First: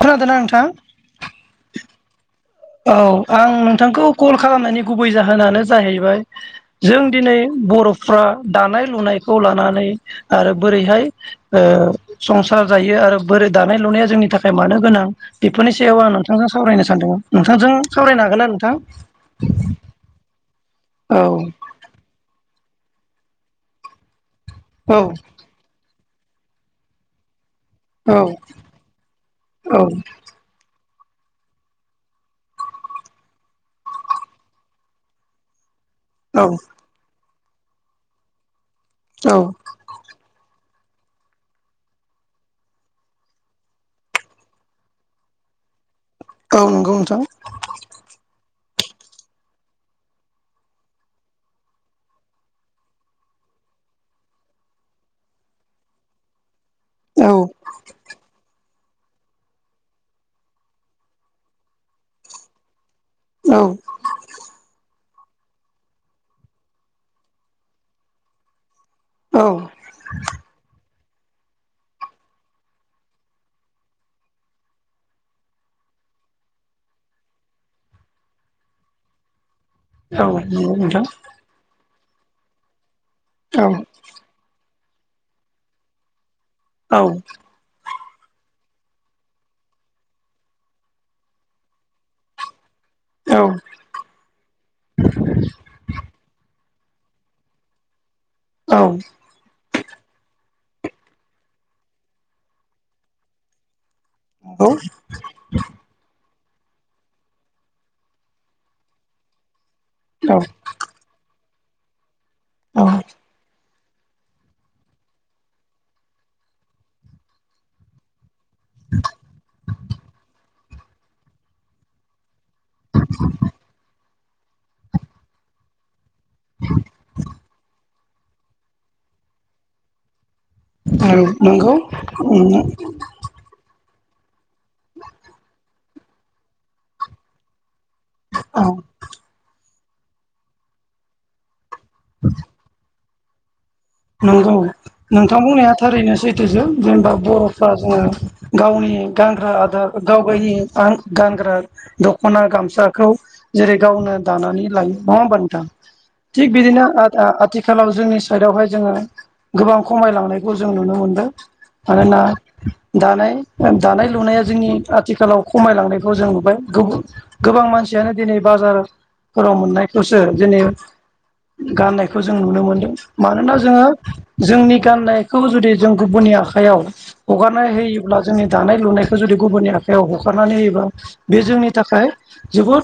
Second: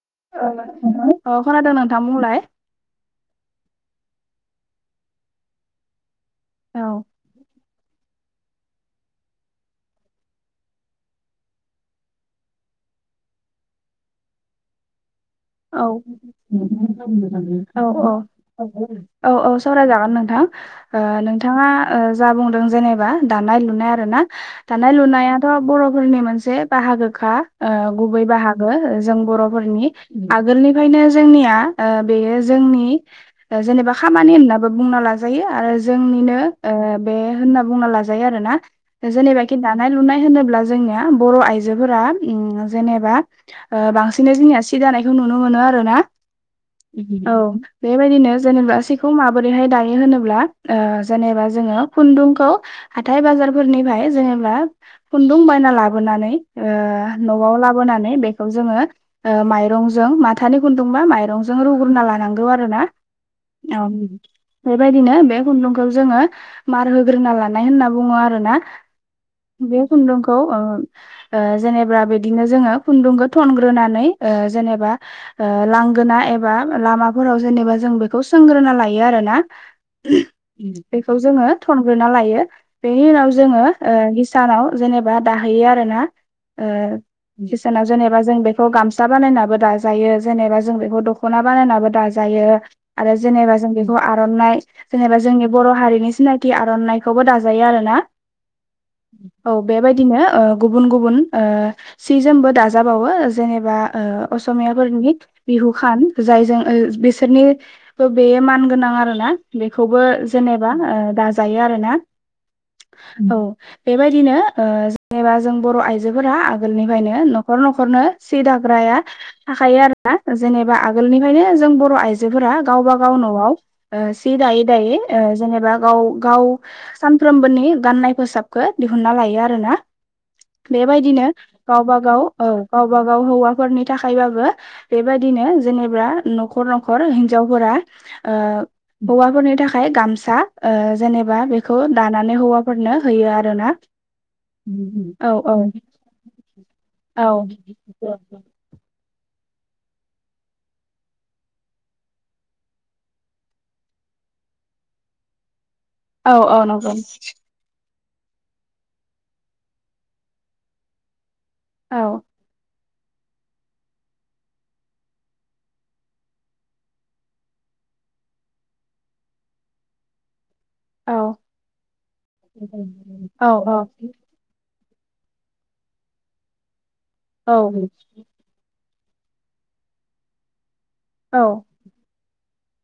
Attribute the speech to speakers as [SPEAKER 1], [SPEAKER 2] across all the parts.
[SPEAKER 1] खोनादोंना नोंथां
[SPEAKER 2] अ खोनादों नोंथां बुंलाय
[SPEAKER 1] औ आं नोंथांखौ कल खालामनायनि गुबै जाहोनानो जाहैबाय
[SPEAKER 2] औ
[SPEAKER 1] जों दिनै बर' फ्रा दानाय लुनायखौ लानानै आरो बोरैहाय संसार जायो? आरो बोरै दानाय लुनाया जोंनि थाखाय मानो गोनां बेफोरनि सायाव आं नोंथांजों सावरायनो सानदोंमोन? नोंथांजों
[SPEAKER 2] औ औ
[SPEAKER 1] सावरायनो हागोन ना
[SPEAKER 2] औ
[SPEAKER 1] नोंथां
[SPEAKER 2] औ औ सावरायजागोन नोंथां।
[SPEAKER 1] औ
[SPEAKER 2] नोंथाङा जा बुंदों जेनेबा दानाय लुनाय आरो ना दानाय
[SPEAKER 1] औ
[SPEAKER 2] लुनायाथ' बर'फोरनि मोनसे बाहागोखा गुबै बाहागो जों बर'फोरनि आगोलनिफ्रायनो जोंनिया बेयो जोंनि जेनेबा खामानि होननाबो बुंना लाजायो आरो जोंनिनो बे होनना बुंना लाजायो आरोना
[SPEAKER 1] औ
[SPEAKER 2] जेनेबाखि दानाय लुनाय होनोब्ला जोंनिया बर' आइजोफोरा जेनेबा बांसिनै सि दानायखौ नुनो मोनो आरोना
[SPEAKER 1] औ नंगौ नोंथां
[SPEAKER 2] औ बेबायदिनो जेनेबा माबोरैहाय दायो होनोब्ला जेनेबा जोङो खुनदुंखौ हाथाय बाजारफोरनि जेनेबा खुनदुं बायना लाबोनानै
[SPEAKER 1] औ
[SPEAKER 2] न'आव लाबोनानै बेखौ जोङो माइ माइरंजों माथानि खुनदुंबा माइरंजों रुग्रोना लानांगौ आरो ना औ बेबायदिनो बे खुनदुंखौ जोङो मार होग्रोना लानाय होनना बुङो आरोना
[SPEAKER 1] औ
[SPEAKER 2] बे खुनदुंखौ ओ जेनेबा बिदिनो जोङो खुनदुंखौ थनग्रोनानै जेनेबा लांगोना एबा लामाफोराव जेनेबा जों बेखौ सोंग्रोना लायो आरोना
[SPEAKER 1] नंगौ नोंथां
[SPEAKER 2] बेखौ जोङो थन ग्रोना लायो बेनि उनाव जोङो
[SPEAKER 1] औ
[SPEAKER 2] हिसानाव जेनेबा दाहैयो आरोना।
[SPEAKER 1] औ
[SPEAKER 2] ओ-हिसानाव जेनेबा जों बेखौ गामसा बानायना। दाजायो जेनेबा जों बेखौ दखना बानायनाबो दाजायो। आरो
[SPEAKER 1] औ
[SPEAKER 2] जेनेबा जों बेखौ आरनाइ जेनेबा जोंनि बर हारिनि सिनायथि आर नायखौबो दाजायो आरोना
[SPEAKER 1] औ
[SPEAKER 2] औ बेबायदिनो। गुबुन गुबुन ओ-सि जोमबो दाजाबावो जेनेबा
[SPEAKER 1] औ
[SPEAKER 2] असमियाफोरनि बिहु खान जायजों बिसोरनिबो बेयो मान गोनां आरोना। बेखौबो जेनेबा ओ-दाजायो आरो ना औ बेबायदिनो ओ-जेनेबा जों बर आइजोफोरा आगोलनिफ्रायनो नखर नखरनो सि दाग्राया। थाखायो आरोना जेनेबा आगोलनिफ्रायनो जों बर आइ। आजोफोरा गावबा गाव ओ-नआव सि दायै दायै ओ जेनेबा गाव। गाव सानफ्रोमबोनि गाननाय फोसाबखौ दिहुन्ना लायो आरो ना।
[SPEAKER 1] औ
[SPEAKER 2] बेबायदिनो
[SPEAKER 1] नंगौ
[SPEAKER 2] गावबा गाव औ
[SPEAKER 1] उम
[SPEAKER 2] गावबा गाव हौवाफोरनि थाखायबाबो। बेबायदिनो जेनेबा नखर नखर हिनजावफोरा।
[SPEAKER 1] औ
[SPEAKER 2] ओ-दौवाफोरनि थाखाय गामसा ओ-जेनेबा बे खौ दानानै हौवाफोरनो होयो आरोना।
[SPEAKER 1] नोंंगौ
[SPEAKER 2] औ
[SPEAKER 1] नोंथां
[SPEAKER 2] औ
[SPEAKER 1] बुंनाया थारैनो सैथोजों जेनेबा
[SPEAKER 2] औ
[SPEAKER 1] बरफ्रा जोङो गावनि। गानग्रा आदार गाव गायनि गानग्रा दखना गामसाखौ जेरै गावनो। दानानै लायो नंगा होना नोंथां
[SPEAKER 2] औ
[SPEAKER 1] थिख
[SPEAKER 2] औ
[SPEAKER 1] बिदिनो
[SPEAKER 2] नंगौ
[SPEAKER 1] अ-अ आथिखालाव। जोंनि साइडआवहाय जोङो गोबां खमायलांनायखौ जों नुनो मोनदों
[SPEAKER 2] औ
[SPEAKER 1] मानोना।
[SPEAKER 2] औ
[SPEAKER 1] दानाय दानाय लुनाया जोंनि आथिखालाव खमायलांनायखौ जों नुबाय गोबां गोबां मानसि। यानो दिनै बाजारफोराव मोननायखौसो दिनै।
[SPEAKER 2] औ
[SPEAKER 1] गाननायखौ जों नुनो मोनदों
[SPEAKER 2] औ
[SPEAKER 1] मानोना जोङो जोंनि। गाननायखौ जुदि जों गुबुननि आखाइायाव
[SPEAKER 2] औ
[SPEAKER 1] हगारनाय होयोब्ला जोंनि दानाय लुनाय जुदि गुबुननि आखाइायाव हखारनानै होयोबा बे जोंनि थाखाय। जोबोद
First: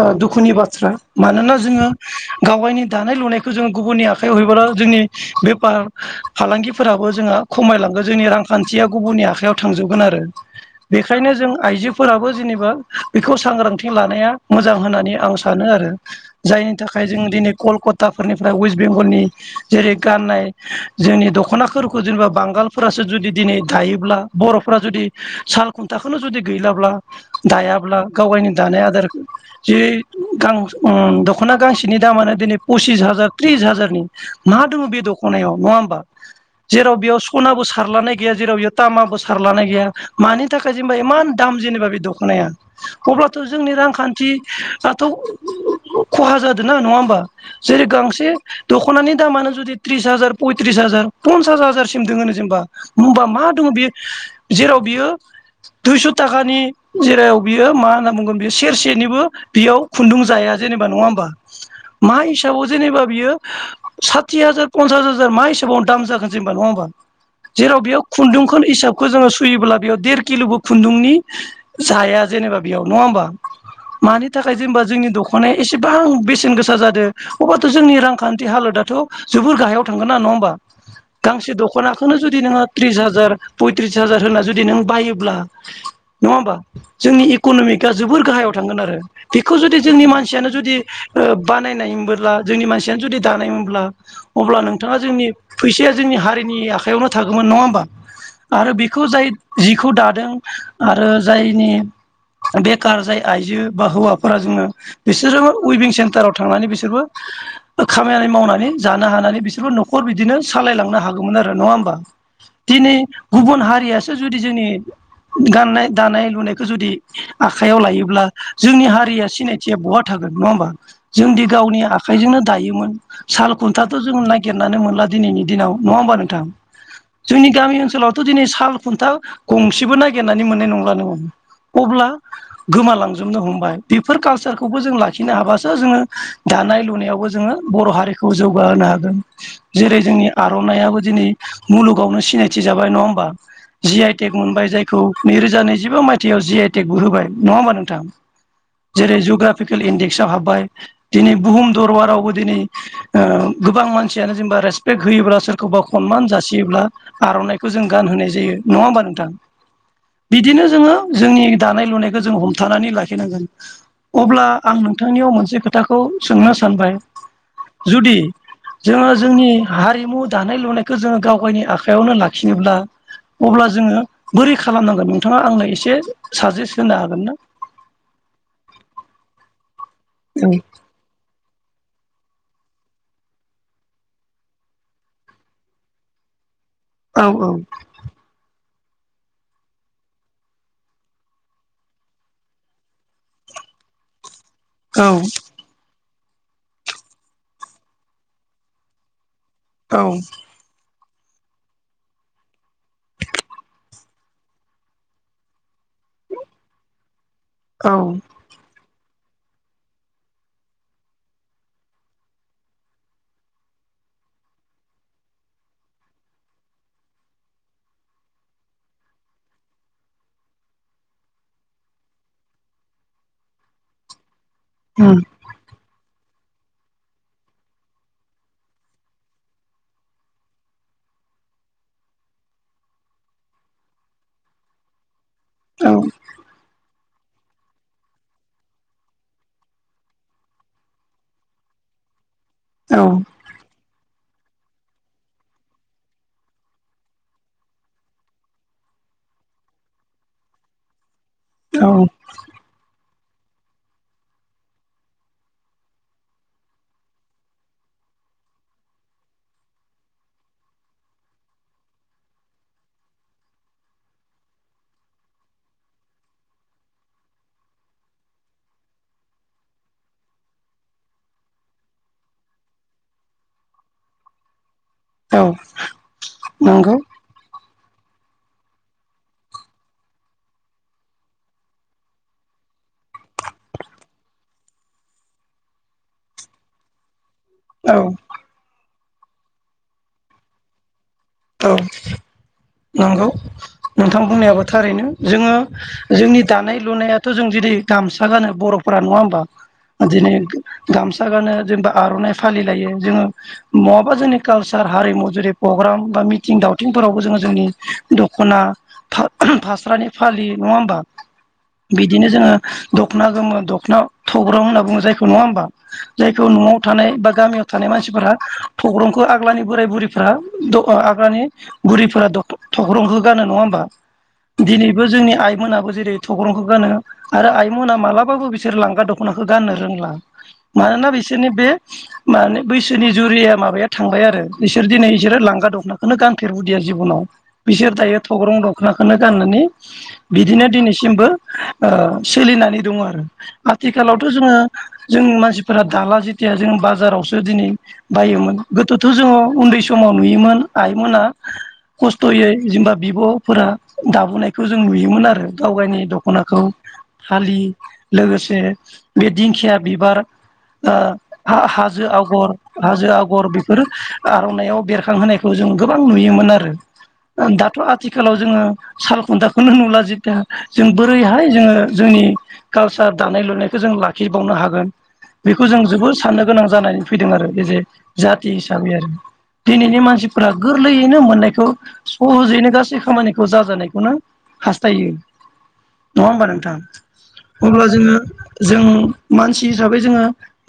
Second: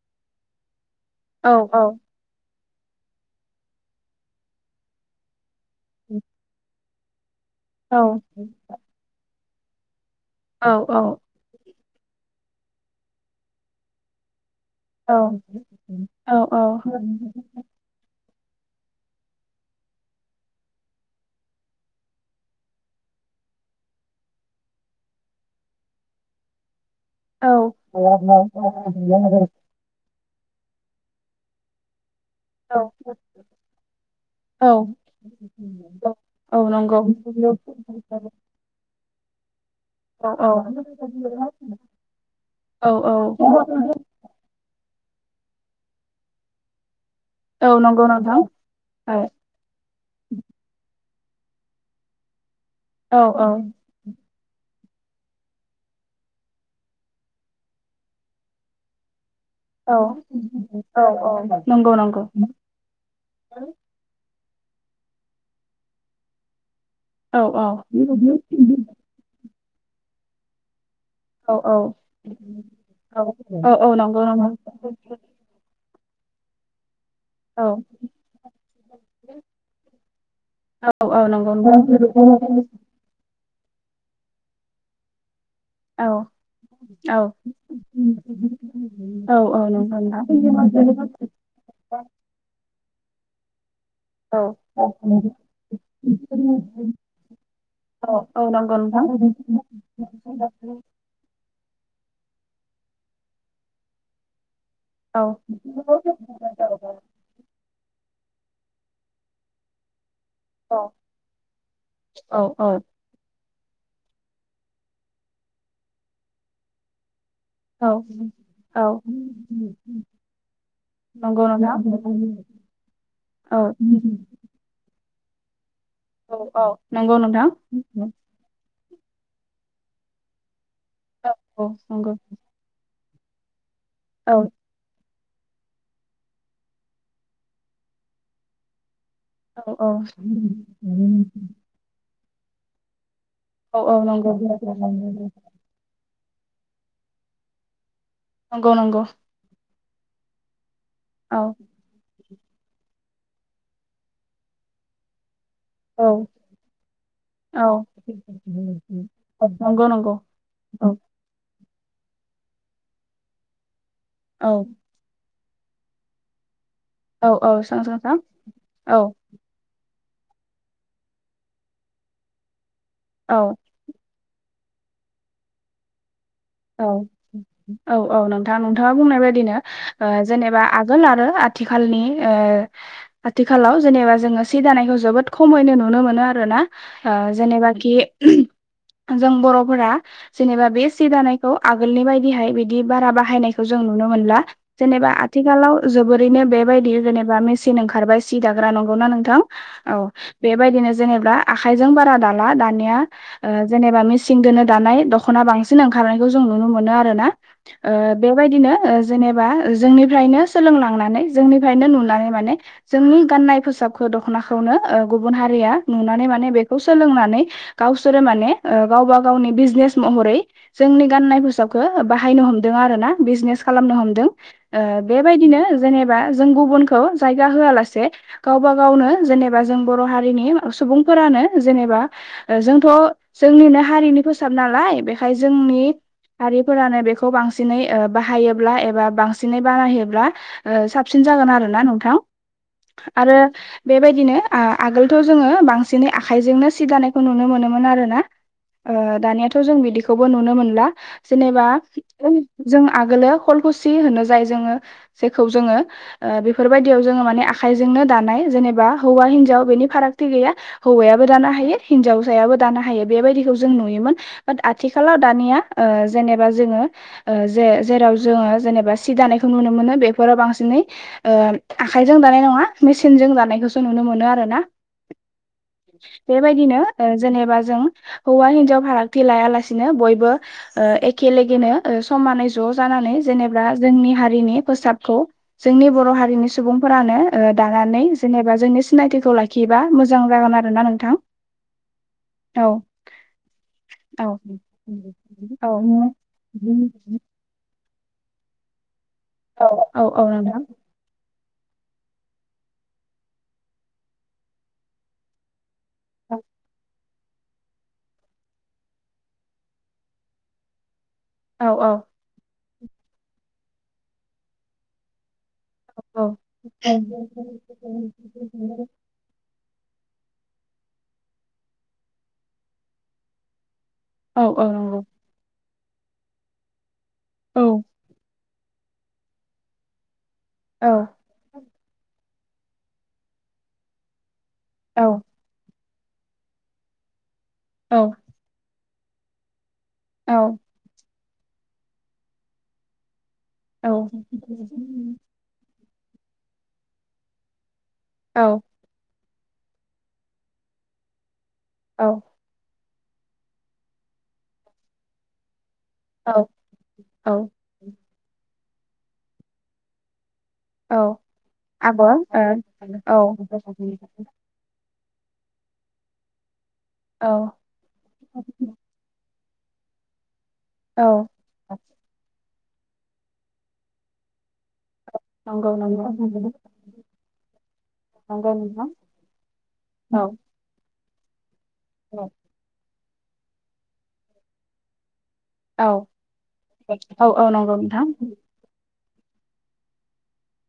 [SPEAKER 1] ओ-दुखुनि बाथ्रा मानोना जोङो गाव गायनि। दानाय लुनायखौ जोंङो गुबुननि आखाइायाव हैबोला जोंनि बेफार फालांगिफोराबो जोंहा।
[SPEAKER 2] औ
[SPEAKER 1] खमायलांगोन जोंनि रांखान्थिया गुबुननि आखायाव थांजोबगोन आरो। बेखायनो जों आइजोफोराबो जेनेबा बेखौ सांग्रांथि लानाया। मोजां होननानै आं सानो आरो जायनि थाखाय जों दिनै कलकाता। फोरनिफ्राय वेस्ट बेंगलनि। जेरै गाननाय जोंनि दखनाफोरखौ जेनेबा बांगालफोरासो जुदि दिनै दायोब्ला बरफो फोरा जुदि साल खुन्थाखौनो जुदि गैलाब्ला। दायाब्ला गाव गायनि दानाय आदारखौ जे गां ओम दखना गांसेनि दामानो दिनै फसिस हाजार त्रिस हाजारनि। मा
[SPEAKER 2] औ
[SPEAKER 1] दङ बे दखनायाव नङा हबा
[SPEAKER 2] औ
[SPEAKER 1] जेराव
[SPEAKER 2] नंगौ
[SPEAKER 1] बेयाव सनाबो सारलानाय गैया जेराव बेयाव तामाबो सारला गैया
[SPEAKER 2] औ
[SPEAKER 1] मनि
[SPEAKER 2] औ
[SPEAKER 1] थाखाय इमान दाम जेनेबा बे दखनाया
[SPEAKER 2] औ
[SPEAKER 1] अब्लाथ
[SPEAKER 2] औ
[SPEAKER 1] जोंनि रांखथि। थ खहा जादों ना नङा होमबा
[SPEAKER 2] औ
[SPEAKER 1] जेरै
[SPEAKER 2] नंगौ
[SPEAKER 1] गांसे
[SPEAKER 2] नोंथां
[SPEAKER 1] दखनानि।
[SPEAKER 2] औ
[SPEAKER 1] दामानो जुदि त्रिस हाजार पयथ्रिस हाजार पन्सास हाजारसिम दङो जेनेबा।
[SPEAKER 2] औ
[SPEAKER 1] होनबा
[SPEAKER 2] औ
[SPEAKER 1] मा दङ बे जेराव बियो दुइस थाखानि जेराव बियो मा होनना बुंगोन बियो सेरसेनिबो। बेयाव
[SPEAKER 2] औ
[SPEAKER 1] खुन्दु जाया जेनेबा नङा होमबा
[SPEAKER 2] नंगौ
[SPEAKER 1] मा
[SPEAKER 2] नंगौ
[SPEAKER 1] हिसाबाव जेनेबा बियो। साथि हाजार पन्सास हाजार मा हसेाबाव दाम जागोन जेनबा नङा होनोमा।
[SPEAKER 2] औ औ
[SPEAKER 1] जेराव बेयाव खुन्दुंखौ हिसाबखौ जोङो सुयोब्ला बेयाव देर किलबो खुन्दुंनि
[SPEAKER 2] औ औ
[SPEAKER 1] ना जाया जेनेबा बेयाव नङा होमबा
[SPEAKER 2] औ औ नंगौ
[SPEAKER 1] मानि
[SPEAKER 2] नंगौ
[SPEAKER 1] थाखाय जेनेबा जोंनि दखनाया एसेबां। बेसेन गोसा जादों
[SPEAKER 2] औ
[SPEAKER 1] अब्लााथ जोंनि रांखान्थि हालोदा। थ जोबोर गाहायाव थांगोन ना नङा होमबा
[SPEAKER 2] औ औ नंगौ
[SPEAKER 1] गांसे
[SPEAKER 2] नोंथां
[SPEAKER 1] दखनाखौनो जुदि नोङो त्रिस हाजार। पयथ्रिस हाजार होना जुदि नों बायोब्ला।
[SPEAKER 2] औ
[SPEAKER 1] नङा होमबा
[SPEAKER 2] औ
[SPEAKER 1] जोंनि इकनमिकआ जोबोर गाहायाव थांगोन आरो
[SPEAKER 2] औ
[SPEAKER 1] बेखौ
[SPEAKER 2] औ
[SPEAKER 1] जुदि
[SPEAKER 2] नंगौ
[SPEAKER 1] जोंनि
[SPEAKER 2] नोंथां
[SPEAKER 1] मानसियानो जुदि बानायनायबोब्ला जोंनि मानसियानो जुदि दानायोमब्ला
[SPEAKER 2] औ
[SPEAKER 1] अब्ला नोंथाङा जोंनि फैसाया जोंनि हारिनि आखायावनो थागौमोन नङा होमबा।
[SPEAKER 2] औ औ
[SPEAKER 1] आरो
[SPEAKER 2] नंगौ नोंथां
[SPEAKER 1] बेखौ जाय जिखौ दादों आरो जायनि बेखार जाय आइजो बा हौवाफोरा जोङो।
[SPEAKER 2] औ
[SPEAKER 1] बिसोरजोंबो उइभिं सेन्टाराव थांनानै बिसोरबो खामानि मावनानै जनो हानानै बिसोर नखरबिदिनो
[SPEAKER 2] औ
[SPEAKER 1] सालायांनो हागौ आरो नङा हबा
[SPEAKER 2] औ
[SPEAKER 1] दिनै गुबुन हारियासो जुदि जोंनि गाननाय दानाय लुनायखौ जुदि आखायाव
[SPEAKER 2] औ
[SPEAKER 1] लायोब्ला
[SPEAKER 2] औ
[SPEAKER 1] जोंनि हारिया सिनायथिया बहा थागोन नङा होमबा जोंदि
[SPEAKER 2] नंगौ नोंथां
[SPEAKER 1] गावनि आखाइ आखाइजोंनो दायोमोन साल
[SPEAKER 2] औ
[SPEAKER 1] खुन्थाथ' जों नागिरनानै मोनला दिनैनि दिनाव नङा होमबा
[SPEAKER 2] औ
[SPEAKER 1] नोंथां
[SPEAKER 2] औ नंगौ नोंथां
[SPEAKER 1] जोंनि गामि ओनसोलावथ' दिनै साल खुन्था गंसेबो नागिरनानै मोननाय नंला नोङो
[SPEAKER 2] औ औ
[SPEAKER 1] अब्ला
[SPEAKER 2] नंगौ
[SPEAKER 1] गोमालांजो नो हमबाय बेफोर
[SPEAKER 2] औ
[SPEAKER 1] कालसारखौबो जों ला खिनो हाबासो जोङो दानाय-लुनायावबो जोङो बर' हारिखौ जौगाहोनो हागोन।
[SPEAKER 2] औ औ
[SPEAKER 1] जेरै जोंनि आर'ननाबो दिनै मुलुगावनो सिनायथि जाबाय नङा होमबा?
[SPEAKER 2] औ
[SPEAKER 1] जि
[SPEAKER 2] नंगौ
[SPEAKER 1] आइटेक मोनबाय जायखौ
[SPEAKER 2] नंगौ
[SPEAKER 1] नैरोजा नैजिबा मायथाइयाव जि आइटेकबो होबाय नङा होमबा नोंथां।
[SPEAKER 2] नंगौ नंगौ।
[SPEAKER 1] जेरै जुग्राफिकेल इन्डेक्सआव हाबबाय दिनै
[SPEAKER 2] औ
[SPEAKER 1] बुहुम दरबारावबो दिनै ओ गोबां मानसियानो जेनेबा रेसपेक्ट होयोब्ला सोर खौबा खनमान
[SPEAKER 2] औ
[SPEAKER 1] जासियोब्ला आर'नाइखौ जों
[SPEAKER 2] औ
[SPEAKER 1] गानहोनाय जायो नङा होमबा नोंथां
[SPEAKER 2] नंगौ नंगौ
[SPEAKER 1] बिदिनो जोङो
[SPEAKER 2] औ
[SPEAKER 1] जोंनि दानाय-लुनायखौ जों हमथानानै लाखिनांगोन अब्ला
[SPEAKER 2] औ
[SPEAKER 1] आं नोंथांनियाव मोनसे खोथाखौ सोंनो सानबाय
[SPEAKER 2] औ औ सों
[SPEAKER 1] जुदि जोङो जोंनि हारि मु दानाय-लुनायखौ जोङो गावगायनि आखायावनो लाखिनोब्ला
[SPEAKER 2] औ
[SPEAKER 1] अब्ला जोङो बोरै खालामनांगोन नोंथाङा आंनो एसे साजेस्ट
[SPEAKER 2] औ
[SPEAKER 1] होनो हागोन ना?
[SPEAKER 2] औ औ नोंथां नोंथाङा बुंनाय बायदिनो ओ
[SPEAKER 1] औ
[SPEAKER 2] जेनेबा आगोल आरो आथिखालनि ओ आथिखालाव जेनेबा जोङो सि दानायखौ जोबोद खमैनो नुनो मोनो आरो ना। ओ
[SPEAKER 1] औ
[SPEAKER 2] जेनेबााखि जों बर'फोरा जेनेबा बे सि दानाय खौ आोलनि बायदिहाय बि बारा बाहायनायखौ जों नुनो मोनला जेनेबा
[SPEAKER 1] औ
[SPEAKER 2] आथिलाव जोबोद ओरैनो बेबायदि जेनेबा मेसिन ओंखारबाय सि दाग्रा नंगौना नोंथां औ बेबायदिनो। जेनेबा आखायजों बारा दाला दानिया ओ‌ जेनेबा मेसिं दोनो दानाय दख'ना बांसिन ओंखार नायखौ जों नुनो आरोना ओ
[SPEAKER 1] औ
[SPEAKER 2] बेबादिनो जेनेबा जोंनिफ्रायनो सोलोंलांनानै जोंनिफ्रायनो नुनानै माने जोंनि गाननाय फोसाबखौ दखनाखौनो गुबुन हारिया नुनानै मान बेखौ सोलोंनानै गावसोरो माने गाव गावबा गावनिनि बिजनेस महरै। जोंनि गानननाय फोसाबखौ बाहायनो हमदों आरोना बिजनेस खालामनो हमदों। ओ
[SPEAKER 1] उम
[SPEAKER 2] बेबायदिनो जेनेबा बा गुबुनखौ जायगा होआलासे गावबा-गावनो जेनेबा जों बर' हारिनि सुबुं। फोरानो जेनेबा जोंथ' जोंनिनो हारिनि फोसाब नालाय बोय
[SPEAKER 1] औ
[SPEAKER 2] जोंनि आरफोरानो नैबेबेखौ। खौ बांसिनै बाहायोब्ला एबा बांसिनै बानायोबब्ला साबसिन जागोन आरोोना नोंथां।
[SPEAKER 1] औ
[SPEAKER 2] आरो बेबायदि दिनो आगोलथ' जोङो बांसिनै आखाइजोंनो सि दानायखौ नुनो मोनोमोन आरोना। ओ दानियाथ' जों बिदिखौबो नुनो मोनला जेनेबा
[SPEAKER 1] औ
[SPEAKER 2] जों आगोलो खलखुसि होनो जाय जोङो जेखौ जोङो ओ बेफोरबायदियाव जोङो माने आखायजोंनो दानाय जेनेबा हौवा-हिनजाव बेनि फारागथि गैया हौवायाबो दानो हायो हिनजावसायाबो दानो हायो बेबायदि। खौ जों नुयोमोन बाथ आथिख आथिखालाव दानिया ओ जेनेबा जोङो ओ जे जेराव जोङो जेनेबा सि दानायखौ नुनो मोनो। मोनो बेफोराव बांसिनै ओ आखाइजों दानाय नङा मेसिनजों दानायखौसो नुनो मोनो आरोना
[SPEAKER 1] औ
[SPEAKER 2] बेबायदिनो
[SPEAKER 1] नंगौ
[SPEAKER 2] ओ जेनेबा जों हौवा हिन्जाव फारागथि लायालासे नो बयबो ओ एखेलेगेनो समानै ज' जानानै जेनेबा जोंनि हारिनि फोसाबखौ जोंनि बर' हारिनि सुबुंफोरानो ओ
[SPEAKER 1] औ
[SPEAKER 2] दानानै जेनेबा जोंनि सिनायथिखौ लाखियोबा मोजां जागोन आरो ना नोंथां
[SPEAKER 1] औ
[SPEAKER 2] औ
[SPEAKER 1] नंगौ नोंथां
[SPEAKER 2] औ
[SPEAKER 1] बुंनायाबो थारैनो जोङो
[SPEAKER 2] औ
[SPEAKER 1] जोंनि दानाय लुनायाथ' जों जुदि गामसा गानो बर'फोरा नंङा होमबा
[SPEAKER 2] औ औ औ नोंथां
[SPEAKER 1] गामसा गानो जेनेबा आर'नाइ फालि लायो जोंङो बहाबा जोंनि कालसार हारिमु जुदि प्रग्राम बा मिथिं दावथिंफोरावबो जोंङो जोंनि दख'ना फा-फास्रानि फालि नङा होमबा?
[SPEAKER 2] औ औ
[SPEAKER 1] बिदिनो जोङो दख'ना गोमो दख'ना थग्रं होनना बुङो जायखौ नङा होमबा?
[SPEAKER 2] औ
[SPEAKER 1] जायखौ न'आव
[SPEAKER 2] औ
[SPEAKER 1] थानाय
[SPEAKER 2] नंगौ
[SPEAKER 1] बा गामियाव थानाय मानसिफोरा थग्रंखौ आग्लानि बोराय-बुरैफोरा द' आग्रानि बुरिफोरा द' थख्रंखौ गानो नंङा होमबा?
[SPEAKER 2] औ औ
[SPEAKER 1] दिनैबो जोंनि आइमोनाबो जेरै थग्रंखौ गानो आरो
[SPEAKER 2] औ
[SPEAKER 1] आइमोना मालाबाबो बि सोर लांगा दख'नाखौ गाननो रोंला मानोना बिसोरनि बे माने बैसोनि जुरिया माबाया थांबाय आरो बिसोर दिनै
[SPEAKER 2] औ
[SPEAKER 1] इसोरो लांगा दंख' नाखौनो गानफेरबोदिया जिबनाव बिसोर दायो थग्रं दख'नाखौनो गाननानै बिदिनो दिनैसिमबो ओ सोलिनानै दङ आरो। आथिखालावथ' जोङो जोंनि मानसिफोरा दाला जेथिया जोङो बाजारावसो दिनै बायोमोन गोदोथ' जोङो उन्दै समाव नुयोमोन आइमोना खस्थ'यै जेनबा बिब' फोरा दाबोनायखौ जों नुयोमोन आरो। गावगायनाय
[SPEAKER 2] औ
[SPEAKER 1] दख'नाखौ
[SPEAKER 2] औ
[SPEAKER 1] फालियो लोगोसे बे दिंखिया बिबार ओ
[SPEAKER 2] औ
[SPEAKER 1] हा-हाजो आगर हाजो
[SPEAKER 2] ओ
[SPEAKER 1] आगर बेफोरो आर'नायाव बेरखां होनायखौ जों गोबां नुयोमोन आरो
[SPEAKER 2] औ
[SPEAKER 1] ओं दाथ' आथिखालाव जोङो साल खुन्था खौनो नुला जेहेतु जों
[SPEAKER 2] औ
[SPEAKER 1] बोरैहाय जोङो जोंनि कालसार दानाय-लुनायखौ जों लाखिबावनो हा गोन बेखौ
[SPEAKER 2] नंगौ
[SPEAKER 1] जों
[SPEAKER 2] नंगौ
[SPEAKER 1] जोबोद साननो गोनां जानानै फैदों आरो एज ए जाथि
[SPEAKER 2] नंगौ नोंथां
[SPEAKER 1] हिसाबै आरो। दिनैनि
[SPEAKER 2] औ
[SPEAKER 1] मानसि गोरलैयैनो मोननायखौ
[SPEAKER 2] औ
[SPEAKER 1] सह'जैनो गासै खामानिखौ जाजानायखौनो हास्थायो। नंङा होमबा नोंथां
[SPEAKER 2] औ औ नंगौ
[SPEAKER 1] अब्ला
[SPEAKER 2] नोंथां
[SPEAKER 1] जोङो जों मानसि हिसाबै जोङो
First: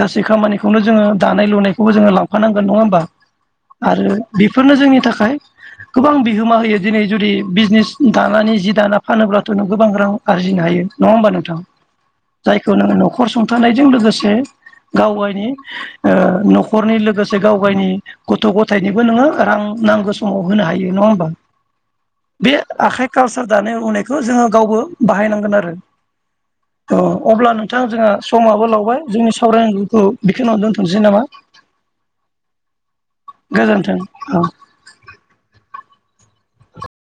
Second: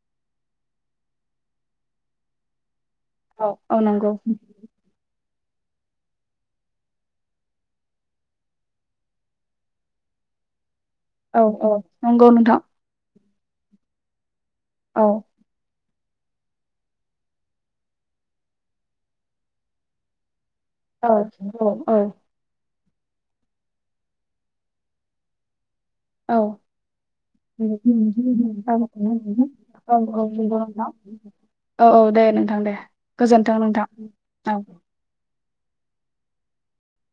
[SPEAKER 1] गासै खामानिखौनो जोङो दानाय-लुनायखौबो जोङो लांफानांगोन नङा होमबा?
[SPEAKER 2] औ औ नंगौ।
[SPEAKER 1] आरो बेफोरनो जोंनि थाखाय गोबां बिहोमा होयो दिनै जुदि बिजनेस दानानै जि दाना फानोब्लाथ' नों गोबां रां आरजिनो हायो। नंङा होमबा
[SPEAKER 2] औ
[SPEAKER 1] नोंथां
[SPEAKER 2] औ नंगौ नोंथां
[SPEAKER 1] जायखौ नोङो न खर संथानायजों लोगोसे
[SPEAKER 2] औ
[SPEAKER 1] गावगायनि ओ न'खरनि लोगोसे गावगायनि गथ'-गथायनिबो नोङो रां नांगौ समाव होनो हायो नंङा
[SPEAKER 2] औ
[SPEAKER 1] होमबा
[SPEAKER 2] औ
[SPEAKER 1] बे आखाइ कालसार दानाय लुनायखौ जोङो गावबो बाहायनांगोन आरो।
[SPEAKER 2] औ। औ
[SPEAKER 1] अ अब्ला
[SPEAKER 2] औ औ औ
[SPEAKER 1] नोंथां जोंहा समाबो लावबाय
[SPEAKER 2] नंगौ
[SPEAKER 1] जोंनि सावरायनांगौखौ बेखिनियावनो
[SPEAKER 2] नोंथां
[SPEAKER 1] दोनथ'नोसै नामा
[SPEAKER 2] औ औ दे नोंथां दे गोजोन्थों नोंथां औ।